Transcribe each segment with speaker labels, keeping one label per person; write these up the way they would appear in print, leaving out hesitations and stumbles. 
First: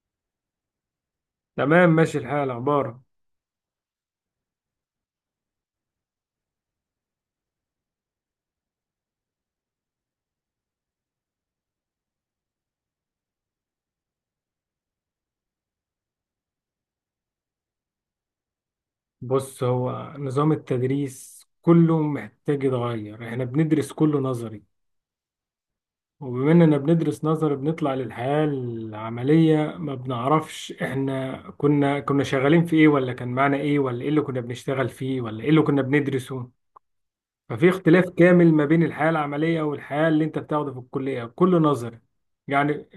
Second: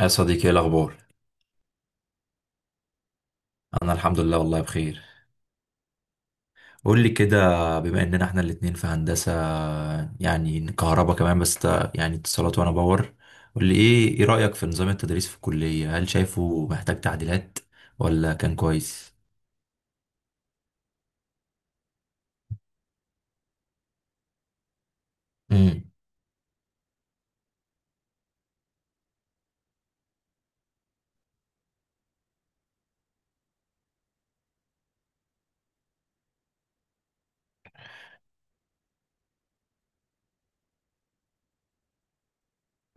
Speaker 1: يا صديقي، ايه الاخبار؟
Speaker 2: تمام، ماشي الحال. اخبارك؟
Speaker 1: انا الحمد لله، والله بخير. قول لي كده، بما اننا احنا الاتنين في هندسة، يعني كهرباء كمان، بس يعني اتصالات وانا باور. قول لي ايه رأيك في نظام التدريس في الكلية؟ هل شايفه محتاج تعديلات ولا كان كويس؟
Speaker 2: بص، هو نظام التدريس كله محتاج يتغير. احنا بندرس كله نظري،
Speaker 1: امم.
Speaker 2: وبما اننا بندرس نظري بنطلع للحياة العملية ما بنعرفش احنا كنا شغالين في ايه، ولا كان معانا ايه، ولا ايه اللي كنا بنشتغل فيه، ولا ايه اللي كنا بندرسه. ففي اختلاف كامل ما بين الحياة العملية والحياة اللي انت بتاخده في الكلية، كله نظري. يعني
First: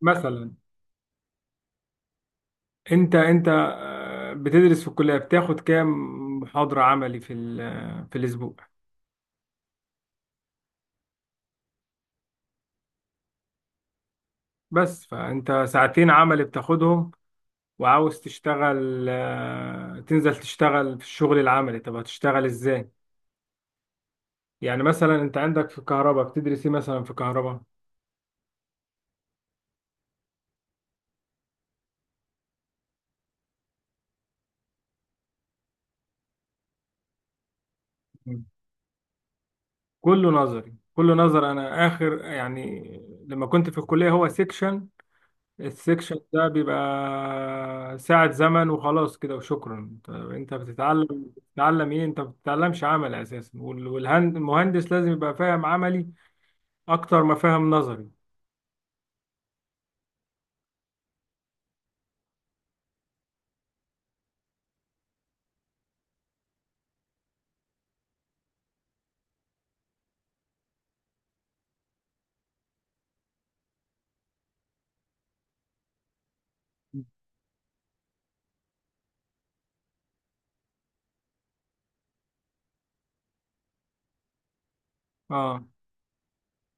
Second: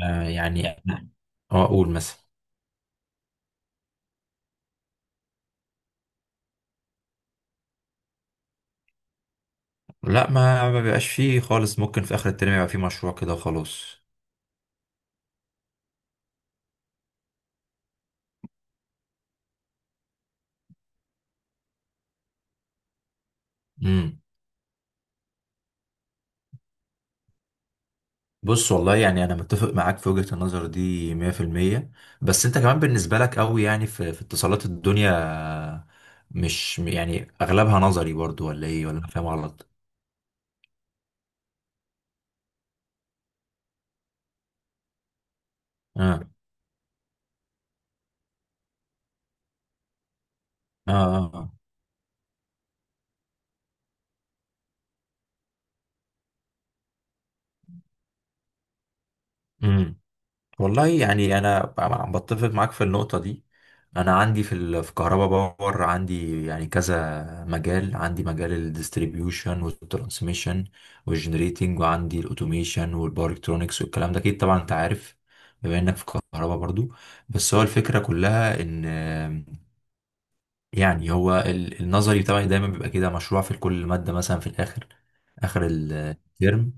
Speaker 2: مثلا
Speaker 1: يعني اه اقول مثلا.
Speaker 2: انت بتدرس في الكلية بتاخد كام محاضرة عملي في في الأسبوع؟
Speaker 1: لا، ما ما بيبقاش فيه خالص، ممكن في اخر الترم يبقى فيه مشروع كده وخلاص.
Speaker 2: بس فانت ساعتين عملي بتاخدهم، وعاوز تشتغل، تنزل تشتغل في الشغل العملي، طب هتشتغل ازاي؟
Speaker 1: امم.
Speaker 2: يعني مثلا انت عندك في الكهرباء بتدرس ايه مثلا في الكهرباء؟
Speaker 1: بص والله، يعني انا متفق معاك في وجهة النظر دي 100%. بس انت كمان بالنسبة لك قوي، يعني في, في اتصالات الدنيا مش يعني اغلبها نظري
Speaker 2: مم.
Speaker 1: برضو؟ ولا ايه؟ ولا أنا فاهم غلط؟
Speaker 2: كله نظري، كله نظر. انا اخر يعني لما كنت في الكلية هو سيكشن، السكشن
Speaker 1: اه،
Speaker 2: ده بيبقى ساعة زمن وخلاص كده وشكرا. طب انت
Speaker 1: اه،
Speaker 2: بتتعلم
Speaker 1: اه.
Speaker 2: بتتعلم ايه؟ انت ما بتتعلمش عمل اساسا، والمهندس لازم يبقى فاهم عملي اكتر ما فاهم نظري.
Speaker 1: امم. والله يعني انا عم بتفق معاك في النقطه دي. انا عندي في كهربا باور، عندي يعني كذا مجال. عندي مجال الديستريبيوشن والترانسميشن والجنريتنج، وعندي الاوتوميشن والباور الكترونكس والكلام ده، اكيد طبعا انت عارف بما انك في كهربا برضو. بس هو الفكره كلها ان، يعني هو النظري بتاعي دايما بيبقى كده مشروع في كل ماده مثلا في الاخر،
Speaker 2: اه،
Speaker 1: اخر الترم،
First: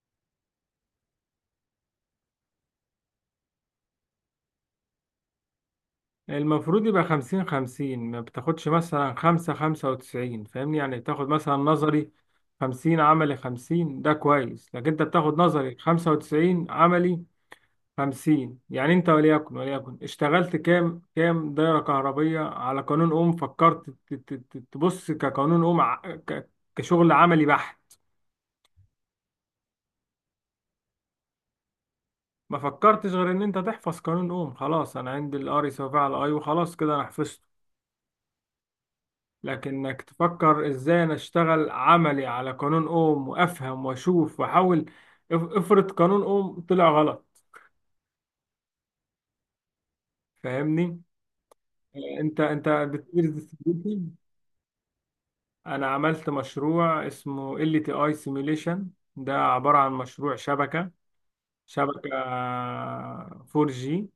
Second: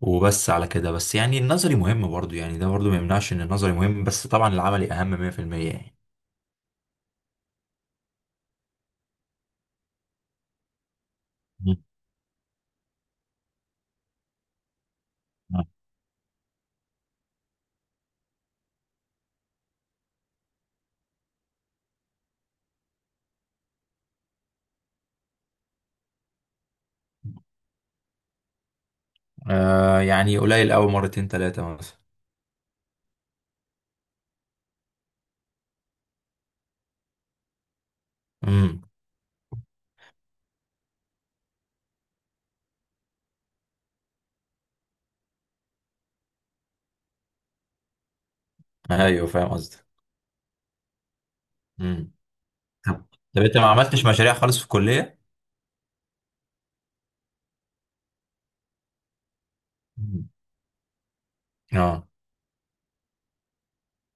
Speaker 1: وبس على كده. بس يعني النظري مهم برضو، يعني ده برضو ما يمنعش ان النظري مهم، بس طبعا العملي اهم 100% يعني.
Speaker 2: المفروض يبقى خمسين خمسين، ما بتاخدش مثلا خمسة خمسة وتسعين، فاهمني؟ يعني تاخد مثلا
Speaker 1: مم.
Speaker 2: نظري خمسين عملي خمسين، ده كويس. لكن انت بتاخد
Speaker 1: آه.
Speaker 2: نظري خمسة وتسعين عملي خمسين، يعني انت وليكن اشتغلت كام دايرة كهربية على قانون أم؟ فكرت تبص كقانون أم كشغل عملي بحت؟
Speaker 1: آه يعني قليل قوي، مرتين ثلاثة مثلا.
Speaker 2: ما فكرتش غير ان انت تحفظ قانون أم. خلاص، انا عندي الار يساوي فيه على اي، وخلاص كده انا حفظته.
Speaker 1: امم.
Speaker 2: لكنك تفكر ازاي انا اشتغل عملي على قانون أم وافهم واشوف واحاول. افرض قانون أم طلع غلط.
Speaker 1: ايوه فاهم قصدك.
Speaker 2: فاهمني؟
Speaker 1: امم.
Speaker 2: انت
Speaker 1: طب
Speaker 2: بتدرس
Speaker 1: طب انت ما عملتش
Speaker 2: distribution؟
Speaker 1: مشاريع خالص في الكلية؟
Speaker 2: انا عملت مشروع اسمه ال تي اي سيميوليشن. ده عبارة عن
Speaker 1: مم.
Speaker 2: مشروع شبكة
Speaker 1: اه،
Speaker 2: شبكة 4G.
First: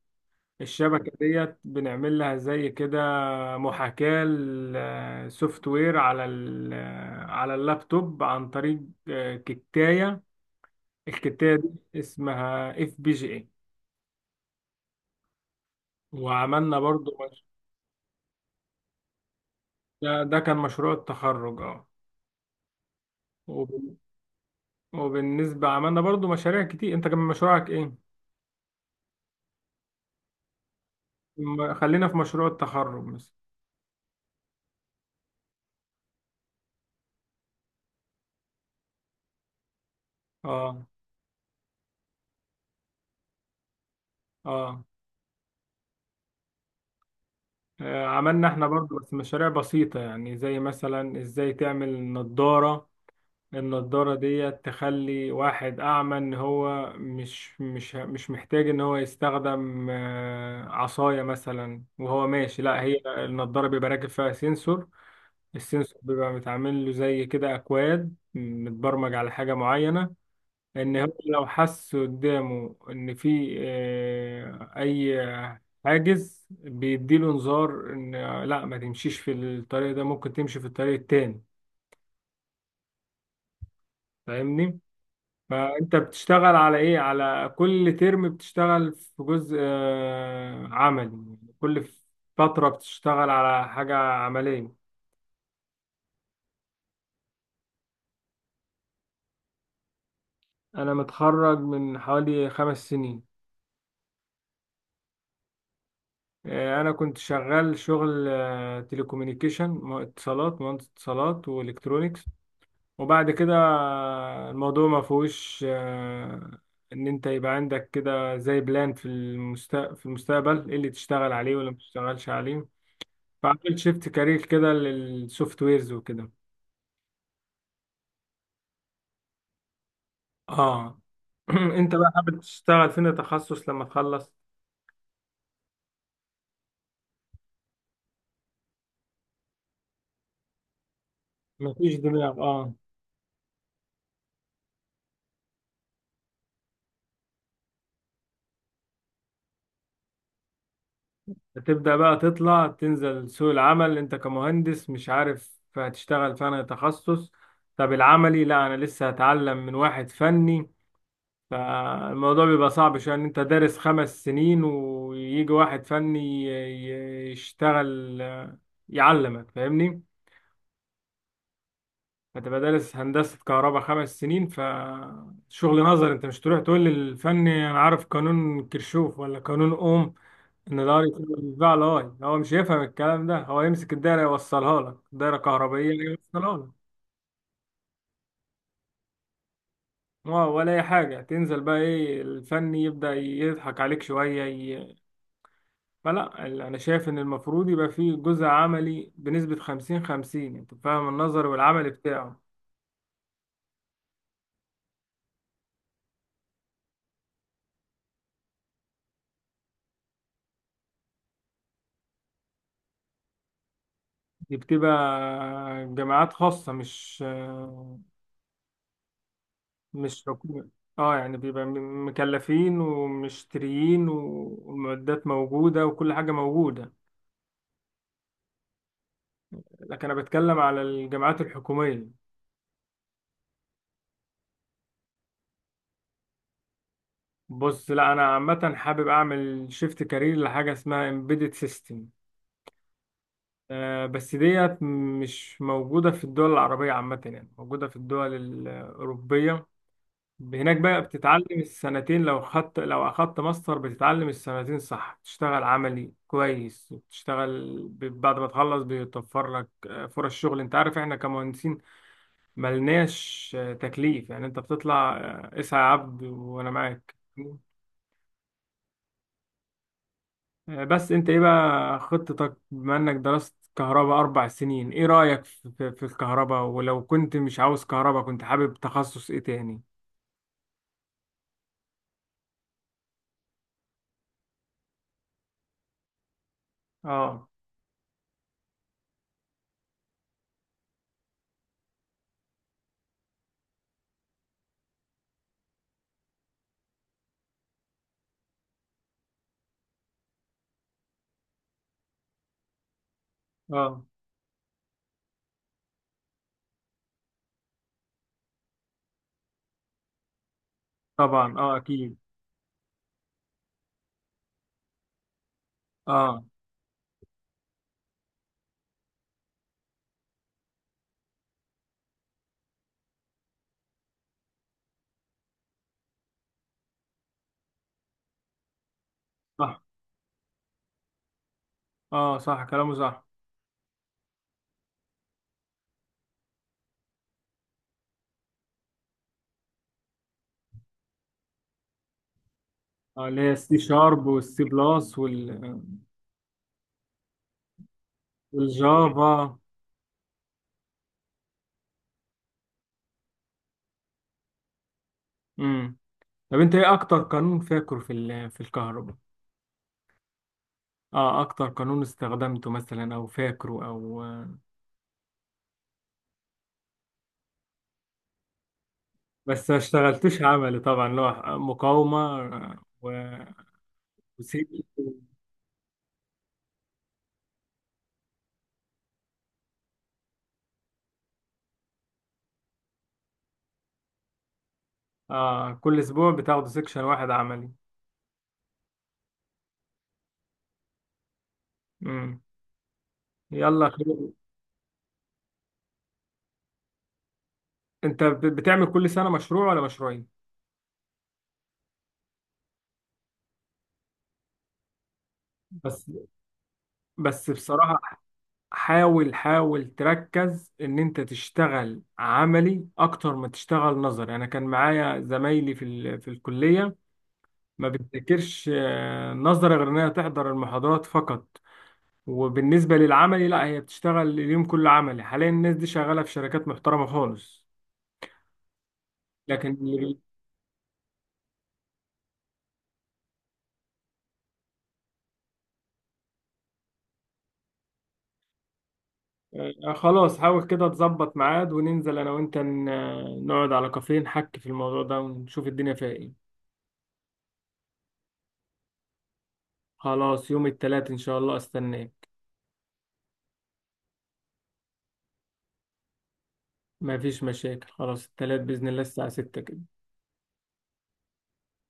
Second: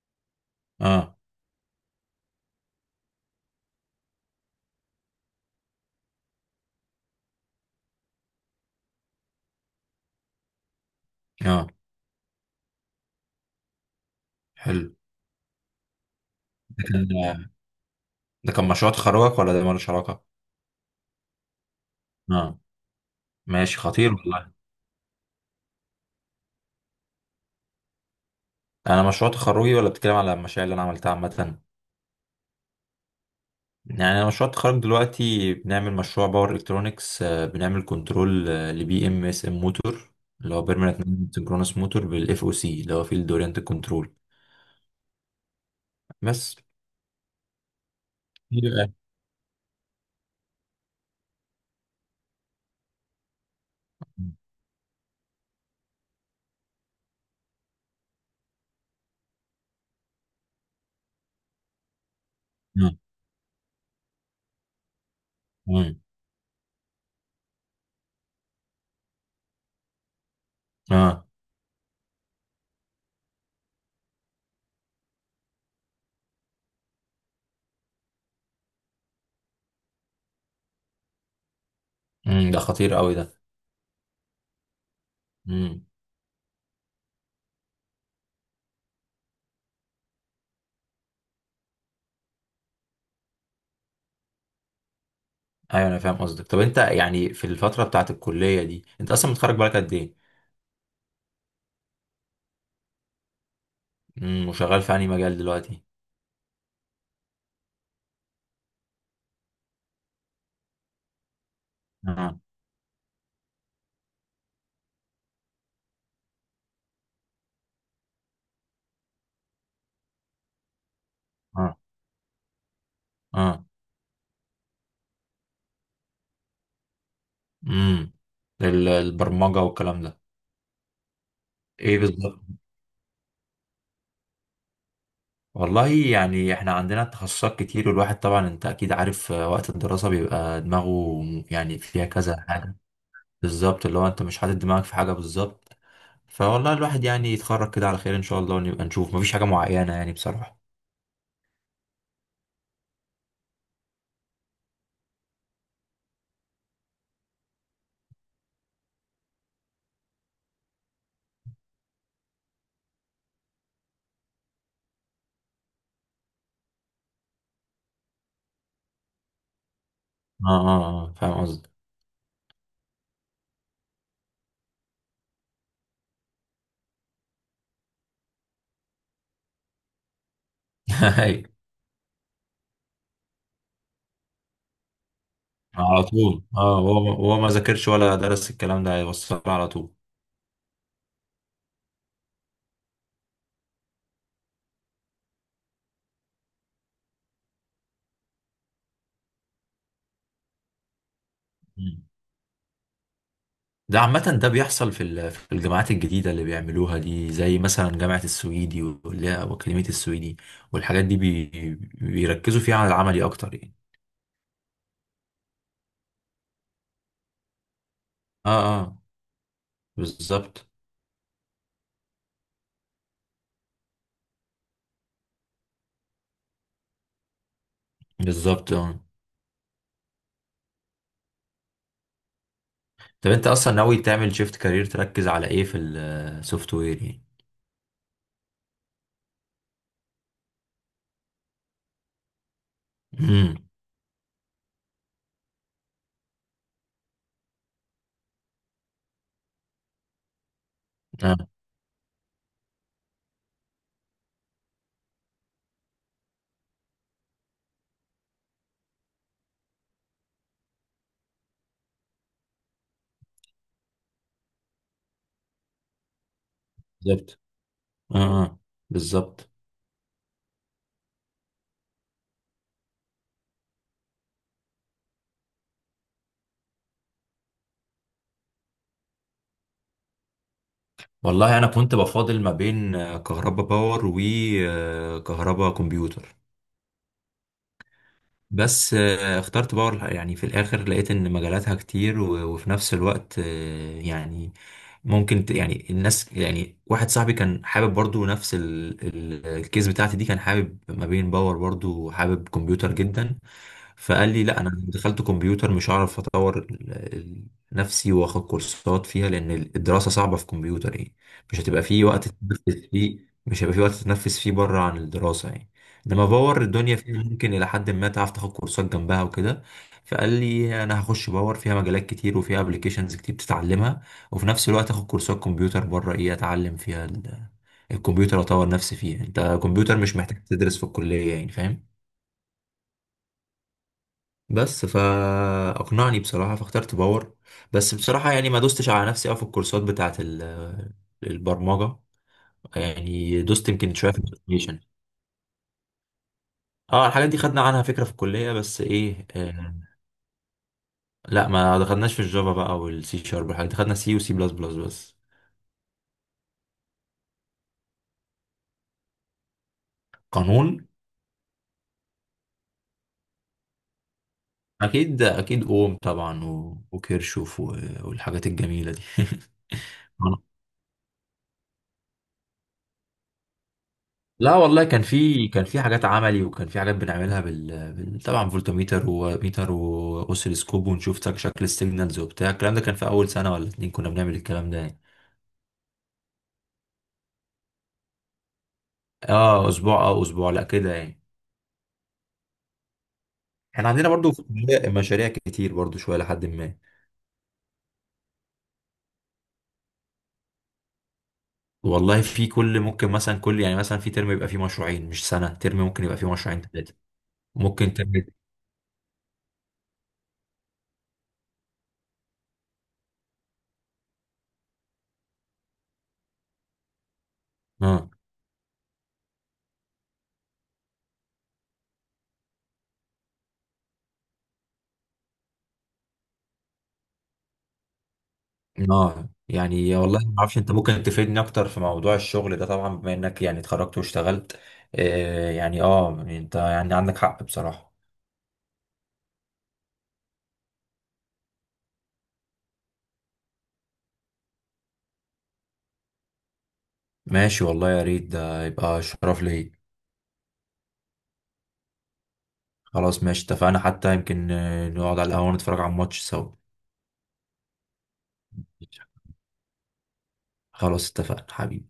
Speaker 2: الشبكة
Speaker 1: اه،
Speaker 2: ديت بنعمل لها زي كده محاكاة لسوفت وير على على اللابتوب عن طريق كتاية. الكتاية
Speaker 1: اه.
Speaker 2: دي اسمها اف بي جي اي.
Speaker 1: حلو.
Speaker 2: وعملنا
Speaker 1: ده
Speaker 2: برضو مش...
Speaker 1: كان ده كان مشروع تخرجك ولا ده مالوش
Speaker 2: ده,
Speaker 1: علاقة؟
Speaker 2: ده كان مشروع التخرج، اه.
Speaker 1: اه. ماشي
Speaker 2: وب-
Speaker 1: خطير والله.
Speaker 2: وبالنسبة عملنا برضو مشاريع كتير. انت كان مشروعك ايه؟
Speaker 1: انا مشروع تخرجي ولا بتتكلم على المشاريع اللي انا عملتها عامة؟
Speaker 2: خلينا في مشروع التخرج مثلا.
Speaker 1: يعني انا مشروع التخرج دلوقتي بنعمل مشروع باور الكترونكس، بنعمل كنترول لبي ام اس ام موتور، اللي هو
Speaker 2: اه،
Speaker 1: بيرمننت سنكرونس موتور بالاف او سي، اللي هو فيلد اورينت كنترول
Speaker 2: اه،
Speaker 1: بس.
Speaker 2: عملنا احنا
Speaker 1: يبقى-
Speaker 2: برضو بس مشاريع بسيطة، يعني زي مثلا ازاي تعمل نضارة. النضارة دي تخلي واحد أعمى إن هو مش محتاج إن هو يستخدم عصاية مثلا وهو ماشي، لا.
Speaker 1: مم.
Speaker 2: هي النضارة بيبقى راكب فيها سنسور. السنسور
Speaker 1: مم.
Speaker 2: بيبقى متعمل له زي كده أكواد متبرمج على حاجة معينة، ان هو
Speaker 1: اه.
Speaker 2: لو حس قدامه ان في اي حاجز بيديله انذار ان لا ما تمشيش في الطريق ده، ممكن تمشي في الطريق التاني.
Speaker 1: مم. ده خطير قوي ده.
Speaker 2: فاهمني؟
Speaker 1: مم.
Speaker 2: فانت بتشتغل على ايه؟ على كل ترم بتشتغل في جزء عملي، كل فترة بتشتغل على حاجة عملية.
Speaker 1: ايوه انا فاهم قصدك. طب انت يعني في الفتره بتاعت الكليه دي انت اصلا متخرج بقالك قد ايه؟
Speaker 2: انا متخرج من حوالي 5 سنين.
Speaker 1: مم. وشغال في انهي مجال دلوقتي؟
Speaker 2: انا كنت شغال شغل تليكومينيكيشن، اتصالات، مهندس اتصالات والكترونيكس.
Speaker 1: اه،
Speaker 2: وبعد كده الموضوع ما فيهوش ان انت يبقى عندك كده زي بلان في في المستقبل ايه اللي تشتغل عليه ولا ما
Speaker 1: اه،
Speaker 2: تشتغلش عليه.
Speaker 1: اه.
Speaker 2: فعملت شيفت كارير كده للسوفت ويرز وكده.
Speaker 1: مم. البرمجه والكلام ده.
Speaker 2: اه. انت
Speaker 1: ايه
Speaker 2: بقى حابب
Speaker 1: بالظبط.
Speaker 2: تشتغل فين تخصص لما تخلص؟
Speaker 1: والله يعني احنا عندنا تخصصات كتير، والواحد طبعا انت اكيد عارف، وقت الدراسة بيبقى دماغه يعني
Speaker 2: مفيش
Speaker 1: فيها
Speaker 2: دماغ،
Speaker 1: كذا
Speaker 2: اه.
Speaker 1: حاجة. بالظبط، اللي هو انت مش حاطط دماغك في حاجة بالظبط. فوالله الواحد يعني يتخرج كده على خير ان شاء الله، ونبقى نشوف. مفيش حاجة معينة يعني بصراحة.
Speaker 2: هتبدأ بقى تطلع تنزل سوق العمل، انت كمهندس مش عارف هتشتغل فين تخصص؟ طب العملي لا، انا لسه هتعلم من واحد فني. فالموضوع بيبقى صعب، عشان يعني انت دارس 5 سنين ويجي واحد فني يشتغل يعلمك، فاهمني؟
Speaker 1: اه، اه، اه فاهم قصدي.
Speaker 2: هتبقى دارس هندسة كهرباء 5 سنين فشغل نظر، انت مش تروح تقول للفني انا عارف قانون كرشوف ولا قانون اوم، ان الار يساوي
Speaker 1: أيوة،
Speaker 2: البتاع لاي. هو مش هيفهم الكلام ده. هو يمسك الدايرة يوصلها لك، دايرة كهربائية
Speaker 1: على طول.
Speaker 2: يوصلها لك،
Speaker 1: اه هو هو ما ذاكرش ولا درس الكلام ده، هيوصل على طول.
Speaker 2: اه، ولا اي حاجة تنزل بقى ايه الفني يبدأ يضحك عليك شوية. فلا، انا شايف ان المفروض يبقى فيه جزء عملي بنسبة 50 50، انت فاهم، النظر والعمل بتاعه.
Speaker 1: ده عامة ده بيحصل في الجامعات الجديدة اللي بيعملوها دي، زي مثلا جامعة السويدي واللي هي أكاديمية السويدي والحاجات دي، بيركزوا فيها على العملي أكتر يعني.
Speaker 2: دي بتبقى جامعات خاصة،
Speaker 1: اه، اه.
Speaker 2: مش
Speaker 1: بالظبط.
Speaker 2: حكومة. اه، يعني بيبقى مكلفين ومشتريين والمعدات موجودة وكل حاجة موجودة.
Speaker 1: بالظبط اه.
Speaker 2: لكن انا بتكلم على الجامعات الحكومية.
Speaker 1: طب أنت أصلا ناوي تعمل شيفت كارير، تركز على إيه في السوفت وير يعني؟
Speaker 2: بص لا، انا عامة حابب اعمل شيفت كارير لحاجة اسمها embedded system.
Speaker 1: امم.
Speaker 2: بس ديت مش موجودة في الدول العربية عامة، يعني موجودة في الدول الأوروبية. هناك بقى
Speaker 1: اه،
Speaker 2: بتتعلم السنتين لو أخدت ماستر بتتعلم السنتين صح، بتشتغل عملي كويس وبتشتغل بعد ما تخلص بيتوفر لك فرص شغل. أنت عارف إحنا كمهندسين ملناش تكليف. يعني أنت بتطلع، اسعى يا عبد وأنا معاك.
Speaker 1: بالظبط. اه، اه، بالظبط.
Speaker 2: بس انت ايه بقى خطتك؟ بما انك درست كهرباء 4 سنين، ايه رأيك في في الكهرباء؟ ولو كنت مش عاوز كهرباء، كنت حابب تخصص ايه تاني؟
Speaker 1: والله أنا كنت بفاضل ما بين كهربا باور وكهربا كمبيوتر.
Speaker 2: اه،
Speaker 1: بس اخترت باور يعني في الاخر. لقيت ان مجالاتها كتير، وفي نفس الوقت يعني ممكن يعني الناس، يعني واحد صاحبي كان حابب برضو نفس الكيس بتاعتي دي، كان حابب ما بين باور برضو وحابب كمبيوتر جدا.
Speaker 2: اه،
Speaker 1: فقال لي لا، انا دخلت كمبيوتر مش هعرف اطور نفسي، واخد كورسات فيها، لان الدراسة صعبة في كمبيوتر يعني.
Speaker 2: طبعا،
Speaker 1: مش
Speaker 2: اه،
Speaker 1: هتبقى فيه
Speaker 2: اكيد،
Speaker 1: وقت تتنفس فيه، مش هيبقى فيه وقت تتنفس فيه بره عن الدراسة يعني. لما
Speaker 2: اه،
Speaker 1: باور الدنيا فيها ممكن الى حد ما تعرف تاخد كورسات جنبها وكده. فقال لي انا هخش باور، فيها مجالات كتير وفيها ابلكيشنز كتير بتتعلمها، وفي نفس الوقت اخد كورسات كمبيوتر بره، ايه اتعلم فيها الكمبيوتر، اطور نفسي فيه. انت
Speaker 2: صح،
Speaker 1: كمبيوتر مش محتاج تدرس في الكلية يعني، فاهم؟
Speaker 2: اه، صح كلامه صح.
Speaker 1: بس فاقنعني بصراحة، فاخترت باور. بس بصراحة يعني ما دوستش على نفسي قوي في الكورسات بتاعت البرمجة.
Speaker 2: اه، اللي
Speaker 1: يعني
Speaker 2: هي
Speaker 1: دوست
Speaker 2: السي
Speaker 1: يمكن شوية في
Speaker 2: شارب والسي
Speaker 1: الابلكيشن.
Speaker 2: بلس وال
Speaker 1: اه، الحاجات دي خدنا عنها فكرة في الكلية، بس ايه،
Speaker 2: والجافا.
Speaker 1: لا ما دخلناش في الجافا بقى والسي شارب والحاجات دي. دخلنا سي وسي بلس بلس بس.
Speaker 2: امم. طب انت ايه اكتر قانون فاكره في في الكهرباء؟
Speaker 1: قانون
Speaker 2: اه، اكتر قانون استخدمته مثلا او فاكره او.
Speaker 1: اكيد اكيد اوم طبعا، وكيرشوف، والحاجات الجميله دي.
Speaker 2: بس ما اشتغلتوش عملي طبعا، اللي هو مقاومة
Speaker 1: لا
Speaker 2: وسيكشن.
Speaker 1: والله، كان في حاجات عملي، وكان في حاجات بنعملها طبعا فولتميتر وميتر واوسيلوسكوب، ونشوف شكل السيجنالز وبتاع. الكلام ده كان في اول سنه ولا اتنين، كنا بنعمل الكلام ده يعني.
Speaker 2: آه كل أسبوع بتاخدوا سيكشن واحد عملي؟
Speaker 1: اه اسبوع، اه اسبوع، لا كده يعني.
Speaker 2: مم.
Speaker 1: احنا
Speaker 2: يلا
Speaker 1: عندنا
Speaker 2: خير.
Speaker 1: برضو في الكلية مشاريع كتير برضو شويه لحد ما.
Speaker 2: أنت بتعمل كل سنة مشروع ولا مشروعين؟
Speaker 1: والله في كل، ممكن مثلا كل، يعني مثلا في ترم يبقى فيه مشروعين، مش سنة، ترم
Speaker 2: بس
Speaker 1: ممكن يبقى فيه مشروعين ثلاثة،
Speaker 2: بس
Speaker 1: ممكن ترم.
Speaker 2: بصراحة، حاول تركز إن أنت تشتغل عملي أكتر ما تشتغل نظري. أنا كان معايا زمايلي في في الكلية ما
Speaker 1: اه،
Speaker 2: بتذاكرش نظري غير إنها تحضر المحاضرات فقط. وبالنسبة للعملي لا، هي بتشتغل اليوم كله عملي. حاليا الناس دي شغالة في شركات محترمة خالص.
Speaker 1: اه
Speaker 2: لكن اللي
Speaker 1: يعني. والله
Speaker 2: بي...
Speaker 1: ما اعرفش، انت ممكن تفيدني اكتر في موضوع الشغل ده طبعا بما انك يعني اتخرجت واشتغلت. آه يعني، يعني انت يعني عندك حق بصراحة.
Speaker 2: خلاص، حاول كده تظبط ميعاد وننزل أنا وأنت، نقعد على كافيه نحكي في الموضوع ده ونشوف الدنيا فيها إيه.
Speaker 1: ماشي والله يا ريت، ده يبقى شرف لي.
Speaker 2: خلاص، يوم التلات إن شاء الله أستناك.
Speaker 1: خلاص ماشي اتفقنا، حتى يمكن نقعد على القهوة نتفرج على الماتش سوا.
Speaker 2: مفيش مشاكل، خلاص، التلات بإذن الله الساعة 6 كده.
Speaker 1: خلاص اتفقنا حبيبي.